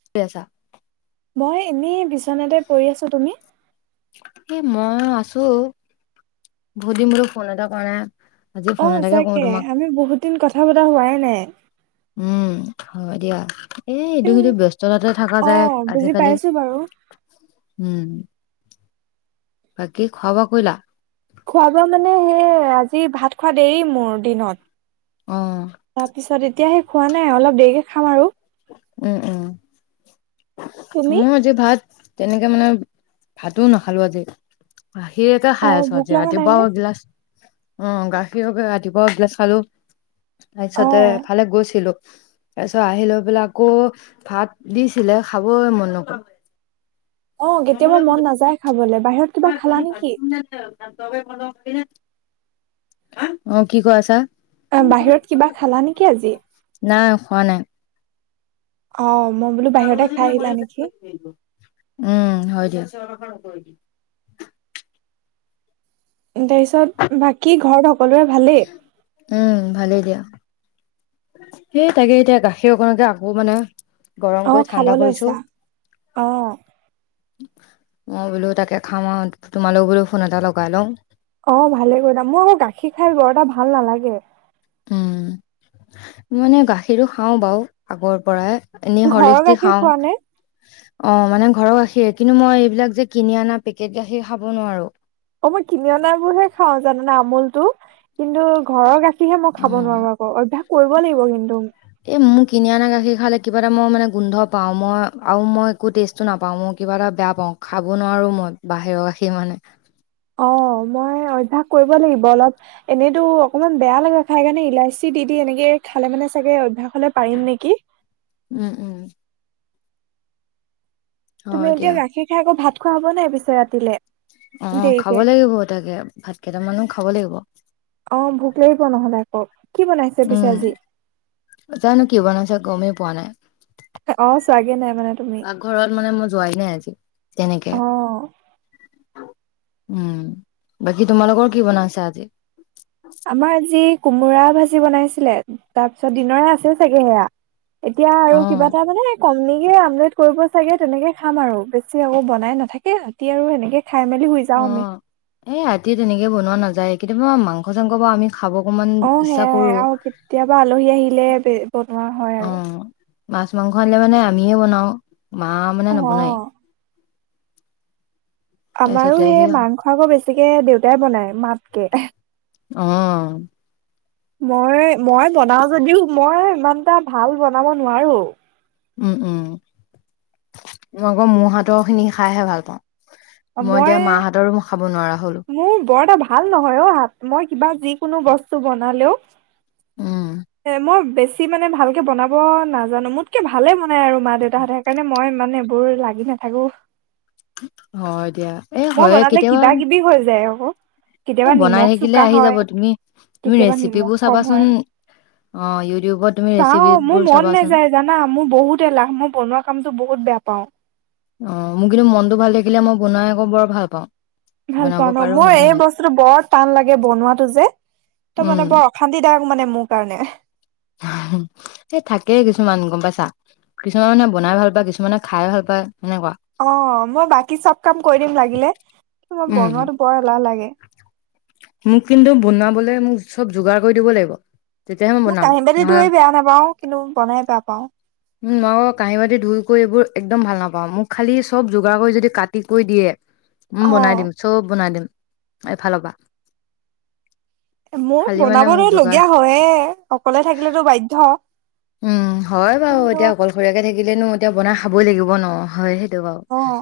কি কৰি আছা? মই এনেই বিচনাতে পৰি আছো। তুমি? এ মই আছো বহুত দিন বোলো ফোন এটা কৰা নাই। আজি অ ফোন এটাকে কৰো সঁচাকে তোমাক। আমি বহুত দিন কথা পতা হোৱাই নাই উম হয় দিয়া। এই ইটো উম, সিটো ব্যস্ততাতে থকা অ যায় বুজি আজিকালি পাইছো বাৰু। উম বাকী খোৱা বোৱা কৰিলা খোৱা বোৱা মানে সেই আজি ভাত খোৱা দেৰি মোৰ দিনত। অ তাৰপিছত এতিয়া সেই খোৱা নাই অলপ দেৰিকে খাম আৰু। উম উম তুমি? মই যে ভাত তেনেকে মানে ভাতোও নাখালো আজি গাখীৰকে অ খাই আছোঁ ভোক আজি লগা নাই ৰাতিপুৱাও নে? এগিলাচ অ গাখীৰকে ৰাতিপুৱাও এগিলাছ খালো তাৰ অ পিছতে এফালে গৈছিলো। তাৰপিছত আহি লৈ পেলাই আকৌ ভাত দিছিলে খাবই মন নগল অ কেতিয়াবা মন নাযায় খাবলৈ বাহিৰত কিবা খালা নেকি? অ কি কৈ আছা অ বাহিৰত কিবা খালা নেকি আজি? নাই খোৱা নাই। অ মই বোলো বাহিৰতে খাই আহিলা নেকি? উম হয় দিয়ক [unintelligible] তাৰপিছত বাকী ঘৰত সকলোৰে ভালেই উম ভালেই দিয়া সেই তাকে এতিয়া গাখীৰ অকণকে আকৌ মানে অ গৰমকৈ খাব ঠাণ্ডা কৰিছো। লৈছা অ। মই বোলো তাকে খাম আৰু তোমালোক বোলো ফোন এটা লগাই লওঁ। অ ভালে কৰি দাম মই আকৌ গাখীৰ খাই বৰ এটা ভাল নালাগে। উম মানে গাখীৰো খাও বাৰু আগৰ পৰাই। এনেই ঘৰৰ সৰলিস্কদি গাখীৰ খাও খোৱা নে অ মানে ঘৰ গাখী সে কিন্তু মই এইবিলাক যে কিনি অনা পেকেট গাখীৰ খাব নোৱাৰোঁ। অ মই কিনি অনাবোৰ হে খাও জানানে আমুল টো কিন্তু ঘৰৰ গাখী কিহে মই অ খাব নোৱাৰো আকৌ অভ্যাস কৰিব লাগিব কিন্তু। এ মোৰ কিনি আনা গাখীৰ খালে কিবা এটা মই মানে গোন্ধ পাও মই আৰু মই একো টেষ্টো নাপাও মোৰ কিবা এটা বেয়া পাওঁ খাব নোৱাৰো মই বাহিৰৰ কাষি মানে অ মই অভ্যাস কৰিব লাগিব অলপ এনেইতো অকমান বেয়া লগে খাই কাৰণে ইলাচি দি দি এনেকে খালে মানে চাগে অভ্যাসলে পাৰিম নেকি উম উম তুমি হয় দিয়া এতিয়া গাখীৰ খাই আকৌ ভাত খোৱা হব নাই পিছে ৰাতিলে অ খাব দেৰিকে লাগিব তাকে ভাত কেইটামানো খাব লাগিব। অ ভোক লাগিব নহ'লে আকৌ। কি বনাইছে পিছে উম আজি জানানো কি বনাইছে গমেই পোৱা নাই? অ চাগে পাকঘৰত মানে মই যোৱাই নাই আজি তেনেকে। অ উম বাকী তোমালোকৰ কি বনাইছা আজি? আমাৰ যি কোমোৰা ভাজি বনাইছিলে তাৰপিছত দিনৰে আছে চাগে সেয়া। এতিয়া আৰু কিবা অ', এটা মানে কনিকে আমলেট কৰিব চাগে তেনেকৈ খাম আৰু বেছি আকৌ বনাই নাথাকে ৰাতি আৰু সেনেকে খাই মেলি শুই যাওঁ অ আমি এই ৰাতি তেনেকে বনোৱা নাযায় কেতিয়াবা মাংস চাংস বা আমি খাব অকমান অ ইচ্ছা সেয়াই কৰো আৰু কেতিয়াবা আলহী আহিলে বনোৱা হয় আৰু অ', মাছ- মাংস আনিলে মানে আমিয়ে বনাও মা মানে অ নবনায়। আমাৰো তাৰপিছতে সেই অ', মাংস আকৌ বেছিকে দেউতাই বনাই মাতকে। আহ মই মই বনাও যদিও মই ইমান এটা ভাল বনাব নোৱাৰো। উম মই আকৌ মো হাতৰ খিনি খাইহে ভাল পাওঁ অ মই এতিয়া মা হাতৰো খাব নোৱাৰা হ'লো মোৰ বৰ এটা ভাল নহয় অ হাত মই কিবা যি কোনো বস্তু বনালেও উম। মই বেছি মানে ভালকে বনাব নাজানো মোতকে ভালে বনাই আৰু মা দেউতাহঁতে সেইকাৰণে মই মানে বোৰ লাগি নাথাকো। হয় দিয়া এ মই হয়ে বনালে কেতিয়াবা কিবা কিবি হৈ যায় আকৌ এ কেতিয়াবা বনাই নিমখ থাকিলে চোকা আহি যাব হয়, তুমি তুমি কেতিয়াবা নিমখ ৰেচিপিবোৰ কম চাবাচোন হয়। অ ইউটিউবত তুমি চাও মোৰ ৰেচিপিবোৰ মন চাবাচোন নেযায় জানা মোৰ বহুত এলাহ মই বনোৱা কামতো বহুত বেয়া পাওঁ অ মোৰ কিন্তু মনটো ভাল থাকিলে মই বনাই আকৌ বৰ ভাল পাওঁ। ভাল বনাব পোৱা ন পাৰো মোৰ মই এই ধুনীয়াকে বস্তুটো বৰ টান লাগে বনোৱাটো যে তো উম মানে বৰ অশান্তিদায়ক মানে মোৰ কাৰণে। হ হ সে থাকেই কিছুমান গম পাইছা কিছুমান মে বনাই ভাল পায় কিছুমানে খাই ভাল পায়। সেনেকুৱা অ মই বাকী চব কাম কৰি দিম লাগিলে কিন্তু মই উম বনোৱাটো বৰ এলাহ লাগে। মোক কিন্তু বনাবলৈ মোক চব যোগাৰ কৰি দিব লাগিব। তেতিয়াহে মই মোক বনাম কাহি বাতি নহলে ধুই বেয়া নাপাওঁ কিন্তু বনাই বেয়া পাওঁ। উম মই আকৌ কাঁহী বাতি ধুই কৈ এইবোৰ একদম ভাল নাপাওঁ মোক খালি চব যোগাৰ কৰি যদি কাটি কৰি দিয়ে উম, বনাই অ দিম চব বনাই দিম এফালৰ পা মোৰ বনাবতো লগীয়া হয়ে অকলে থাকিলেতো বাধ্য। উম, হয় বাৰু কিন্তু এতিয়া অকলশৰীয়াকে থাকিলেনো এতিয়া বনাই খাবই লাগিব ন' হয় বাৰু অহ,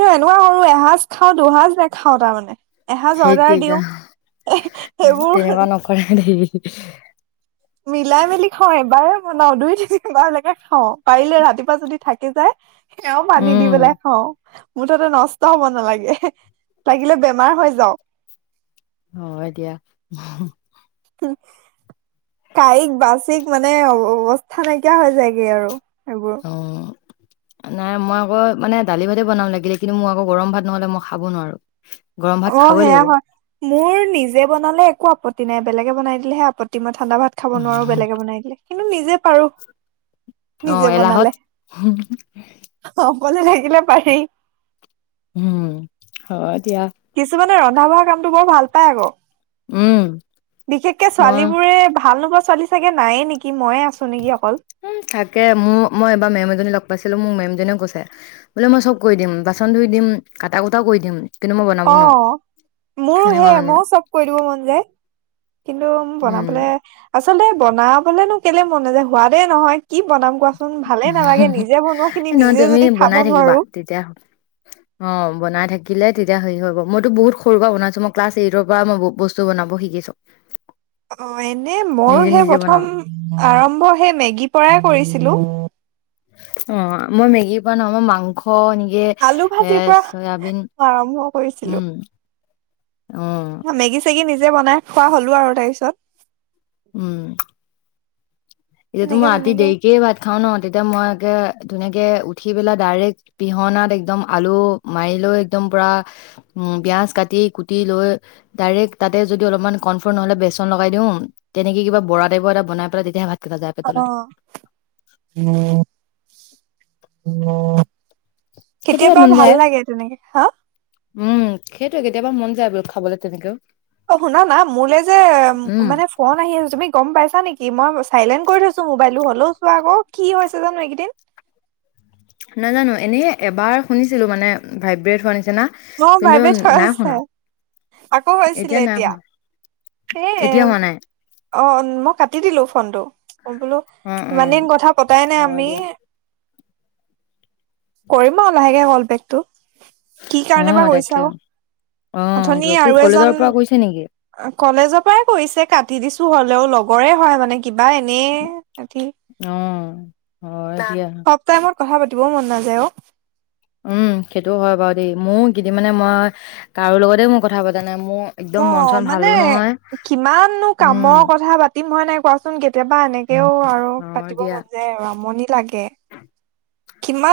হে এনেকুৱা কৰু এসাঁজ খাও দুহাঁজ নেখাওঁ তাৰমানে। এসাঁজ সেই অৰ্ডাৰ দিওঁ তেৰিকা সেইবোৰ তেনেকুৱা নকৰে দেই। মিলাই মেলি খাওঁ এবাৰেই বনাও দুই তিনিবাৰলৈকে খাওঁ পাৰিলে ৰাতিপুৱা যদি থাকি যায় সেয়াও পানী দি উম, পেলাই খাওঁ। মুঠতে নষ্ট হব নালাগে লাগিলে বেমাৰ হৈ যাওঁ‌। হয় দিয়া। কাইট বাচিক মানে অৱস্থা নাইকিয়া হৈ যায়গে আৰু। এইবোৰ অহ নাই মই আকৌ মানে দালি ভাজি বনাম লাগিলে কিন্তু মই আকৌ গৰম ভাত নহ'লে মই খাব নোৱাৰো। গৰম ভাত অহ, খাবই সেয়া লাগিব হয় মোৰ নিজে বনালে একো আপত্তি নাই। বেলেগে বনাই দিলেহে আপত্তি মত ঠাণ্ডা ভাত খাব নোৱাৰো বেলেগে বনাই দিলে কিন্তু নিজে পাৰো। অহ, নিজে এলাহত। বনালে হুম অকলে থাকিলে পাৰি উম, হয় দিয়া। ৰন্ধা-বঢ়া কামটো বৰ ভাল পাই আকৌ উম, বিশেষকে মই ছোৱালীবোৰে ভাল নোপোৱা ছোৱালী চাগে নায়ে নেকি মইয়ে আছো নেকি অকল এই থাকে মোৰ মই এবাৰ মেম এজনী লগ পাইছিলো [unintelligible] মোৰ মেমজনে কৈছে বোলে মই চব কৰি দিম বাচন ধুই দিম, কাটা- কুটাও কৰি দিম কিন্তু মই বনাব নোৱাৰো অ', মোৰো সেনেকুৱা হেয়ে মানে মইও চব কৰি দিব মন যায়। কিন্তু উম বনাবলে আচ আচলতে বনাবলে কেলে মন নযায় সোৱাদে নহয় কি বনাম কোৱা। চোন ভালে নালাগে নিজে বনোৱা খিনি এ নহয় নিজে যদি খাব নোৱাৰো অহ, বনাই থাকিলে তেতিয়া হেৰি হব মইতো বহুত সৰুৰ পৰা বনাইছো মই ক্লাছ এইটৰ পৰা মই বস্তু বনাব শিকিছো। অহ, এনে ময়ো নিজে সেই নিজে বনাও প্ৰথম আৰম্ভ সেই মেগীৰ পৰাই কৰিছিলো। অহ, মই মেগী পৰা নহয় মই মাংস নি আলু- ভাজিৰ পৰা আৰম্ভ কৰিছিলো। উম অ মেগী-চেগি নিজে বনাই খোৱা হলো আৰু তাছত। উম এতিয়া তো তেনেকে মই ৰাতি তেনেকে দেৰিকে ভাত খাও ন' তেতিয়া মই কে ধুনীয়াকে উঠি পেলাই ডাইৰেক্ট পিহনাত একদম আলু মাৰিলৈ একদম পুৰা পিয়াজ কাটি -কুটি লৈ ডাইৰেক্ট তাতে যদি অলপমান কনফৰ্ম নহ'লে বেচন লগাই দিওঁ- তেনেকে কিবা বৰা টাইপৰ এটা বাই পেলাই তেতিয়াহে ভাত কেইটা যায় পেটলে অহ কেতিয়াবা মন ভাল যায়। লাগে তেনেকে হা সেটোৱে কেতিয়াবা মন যায় গৈ খাবলে তেনেকে অহ শুনা না মোলৈ যে উম মানে ফোন আহি আছে তুমি গম পাইছা নেকি? কি মই চাইলেণ্ট কৰি থৈছো মোবাইলটো হ'লেও চোৱা আকৌ কি হৈছে জানো এইকেইদিন। নাজানো এনে এবাৰ শুনিছিলো মানে। ভাইব্ৰেণ্ট হোৱা নিচি জানা অ ভাইব্ৰেট কিন্তু নাই। হৈছে শুনা আকৌ হৈছিলে এতিয়া নাই হোৱা এতিয়া হোৱা নাই। অহ, মই কাটি দিলো ফোনটো। মই বোলো অ অ ইমান দিন কথা পতাই নাই অ আমি। দিয়া কৰিম আৰু লাহেকে কল বেকটো কি অ কাৰণে বা কৈছা তাকে আও অ সেইটো অথনি আকৌ আৰু কলেজৰ এজন পৰা কৈছে নেকি কলেজৰ পৰাই কৰিছে কাটি দিছো হ'লেও লগ গৰে হয় মানে কিবা এনেব অ হয় দিয়া টাইমত কথা পাতিবও মন নাযায় অ উম সেইটো হয় বাৰু দেই। মোৰ কিদ মানে মই কাৰো লগতে মোৰ কথা পতা নাই। মোৰ একদম অ মন চন মানে ভালো নহয় কিমাননো উম কামৰ কথা পাতিম হয় নাই কোৱাচোন কেতিয়াবা এনে তেও আৰু অ পাতিব দিয়া মন যায় আৰু আমনিত লাগে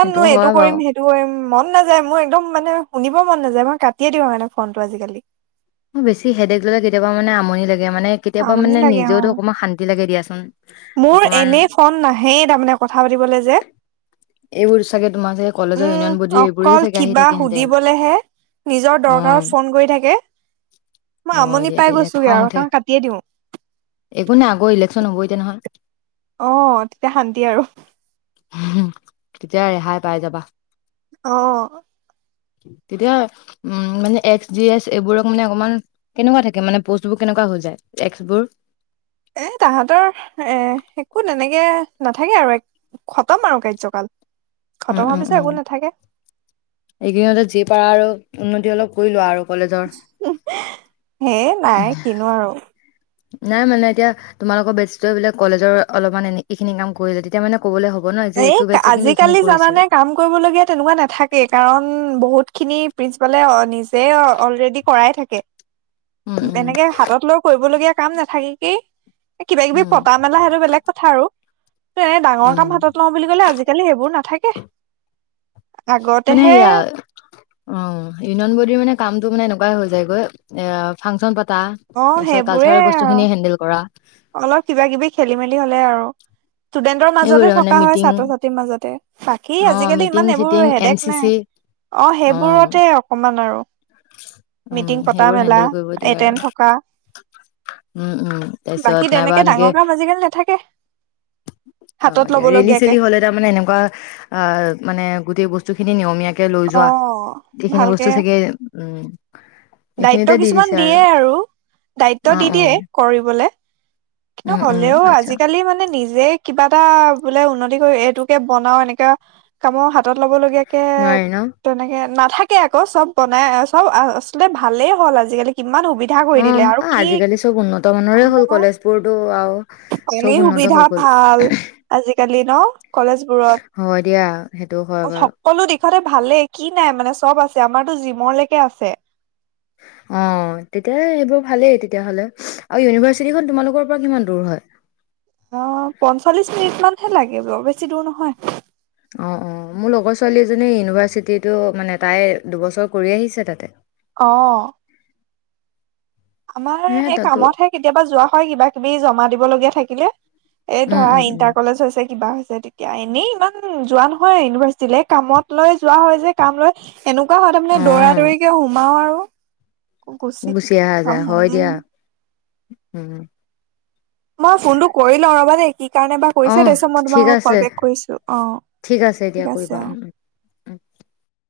সেইটো এইটো হয় বাৰু কৰিম সেইটো কৰিম মন মন নাযায় মোৰ একদম মানে শুনিব মন নাযায় মই কাটিয়ে দিওঁ মানে ফোনটো আজিকালি ম বেছি [unintelligible] কেতিয়াবা মান আমনি লাগে মানে কেতিয়াবা আমনি মানে লাগে অ নিজেওতো অকমান শান্তি লাগে দিয়াচোন মোৰ অকমান এনেই ফোন নাহেই তাৰমানে কথা পাতিবলৈ যে এইবোৰ চাগে তোমাৰ চাগে কলেজৰ উম ইউনিয়ন বডি এইবোৰেই অকল চাগে আহি কিবা থাকে এনি টাইম সুধিবলেহে নিজৰ অ দৰকাৰত ফোন কৰি থাকে মই অ আমনি দিয়া পাই তেতিয়া গৈছোগে খং আৰু উঠে সেইকাৰণে কাট- একো নে আগৰ ইলেকশ্যন হ'ব এতিয়া নহয় আহ তেতিয়া শান্তি আৰু তেতিয়া ৰেহাই পাই যাবা অ তেতিয়া উম মানে এক্স জি এচ এইবোৰক মানে অকমান কেনেকুৱা থাকে মানে পষ্টবোৰ কেনেকুৱা হৈ যায় টেক্স বোৰ এ তাহাঁতৰ এ একো তেনেকে নাথাকে আৰু এক খতম আৰু কাৰ্যকাল। উম খতম হোৱাৰ উম পিছত একো উম নাথাকে, এইখিনিতে যি পাৰা আৰু উন্নতি অলপ কৰি লোৱা আৰু কলেজৰ সেইয় নাই কিনো আৰু নাই মানে এতিয়া তোমালোকৰ বেতছ টোৱে বোলে কলেজৰ অলপমান এইখিনি কাম কৰিলে তেতিয়া মানে ক'বলৈ হ'ব ন যে এই এইটো বেটছে কিন্তু এইখিনি আজিকালি কৰিছিল জানানে কাম কৰিবলগীয়া তেনেকুৱা নাথাকেই। কাৰণ বহুত খিনি প্ৰিন্সিপালে নিজে অলৰেডি কৰাই থাকে উম উম এনেকে হাতত লৈ কৰিবলগীয়া কাম নাথাকিকেই কিবা কিবি উম পতা মেলা সেইটো বেলেগ কথা আৰু। ত এনে ডাঙৰ কাম উম হাতত লওঁ বুলি কলে আজিকালি সেইবোৰ নাথাকে মানে আগতেহে সেয়া অ ইউনিয়ন বৰ্ডিৰ মানে কামটো মানে এনেক াই হৈ যায়গৈ এ ফাংচন পতা তাৰ অ পিছত সেইবোৰে কালচাৰেল বস্তু খিনি হেন্দেল কৰা। অলপ কিবা কিবি খেলি মেলি হলে আৰু ষ্টুডেন্টৰ মাজতে সেইবোৰে মানে থকা হয় মিটিং ছাত্ৰ ছাত্ৰ মাজতে বাকী অ আজিকালি মিটিং ইমান এইবোৰ চিটিং এন হেদেক চি নাই চি অ অ', সেইবোৰতে অকমান আৰু। মিটিং উম পতা সেইবোৰ মেলা হেন্দেল কৰিব দিয়ে এটেণ্ড থকা আৰু উম উম ত বাকী তেনেকে ডাঙৰ কাম আজিকালি নাথাকে হাতত হয় দিয়া। ল'ব ৰেলি লগীয়াকে চেলি হলে তাৰ মানে এনেকুৱা আহ মানে গোটেই বস্তু বস্তু খিনি নিয়মীয়াকে লৈ অ যোৱা সেইখিনি বস্তু ভালকে চাগে উম দায়িত্ব এইখিনিতে দি কিছুমান দিছে দিয়ে আৰু দায়িত্ব অ', দি দিয়ে অ', কৰিবলে কিন্তু উম, উম, হ'লেও আচ্ছা আজিকালি মানে নিজে কিবা এটা বোলে এইটোকে বনাও এনেকাে কামৰ হাতত লব লগীয়া কে নোৱাৰি ন? তেনেকে ন থাকে আকৌ চব বনাই চব আচলতে ভালেই হ'ল আজিকালি কিমান সুবিধা কৰি অ', দিলে আৰু আ, কি আজিকালি চব উন্নত অ মানৰে হ'ল কলেজবোৰতো আৰু চব পানীৰ উন্নত হৈ সুবিধা গ'ল ভাল আজিকালি ন? কলেজ বোৰত, হয় দিয়া সেইটো হয় বাৰু সকলো দেখাতে ভালে কি নাই মানে চব আছে। আমাৰতো জিমৰলৈকে আছে। হয় অ তেতিয়া সেইবোৰ ভালেই তেতিয়াহ'লে আৰু ইউনিভাৰ্চিটিখন তোমালোকৰ পৰা কিমান দূৰ হয় অ পঞ্চল্লিশ মিনিট মানহে লাগে বেছি দূৰ নহয় অ অ মোৰ লগৰ ছোৱালী এজনী ইউনিভাৰ্চিটিটো মানে তাই দুবছৰ কৰি আহিছে তাতে অ আমাৰ হে সেই তাতো কামতহে কেতিয়াবা যোৱা হয় কিবা কিবি জমা দিব লগীয়া থাকিলে। এ, উম, ধৰা উম, উম, ইণ্টাৰ কলেজ হৈছে কিবা হৈছে। তেতিয়া এনেই ইমান যোৱা নহয় ইউনিভাৰ্চিটিলে কামত লৈ যোৱা হয় যে কাম লৈ এনেকুৱা হয় তাৰমানে অ', দৌৰা-দৌৰিকে সোমাও আৰু গুচি আহো হয়, দিয়া। উম মই ফোন টো কৰি লও ৰবা দেই। কি, কাৰণে বা কৰিছে, অ', তাৰপিছত মই ঠিক তোমাৰ কল আছে, বেক কৰিছো। অ, ঠিক আছে অ। আ।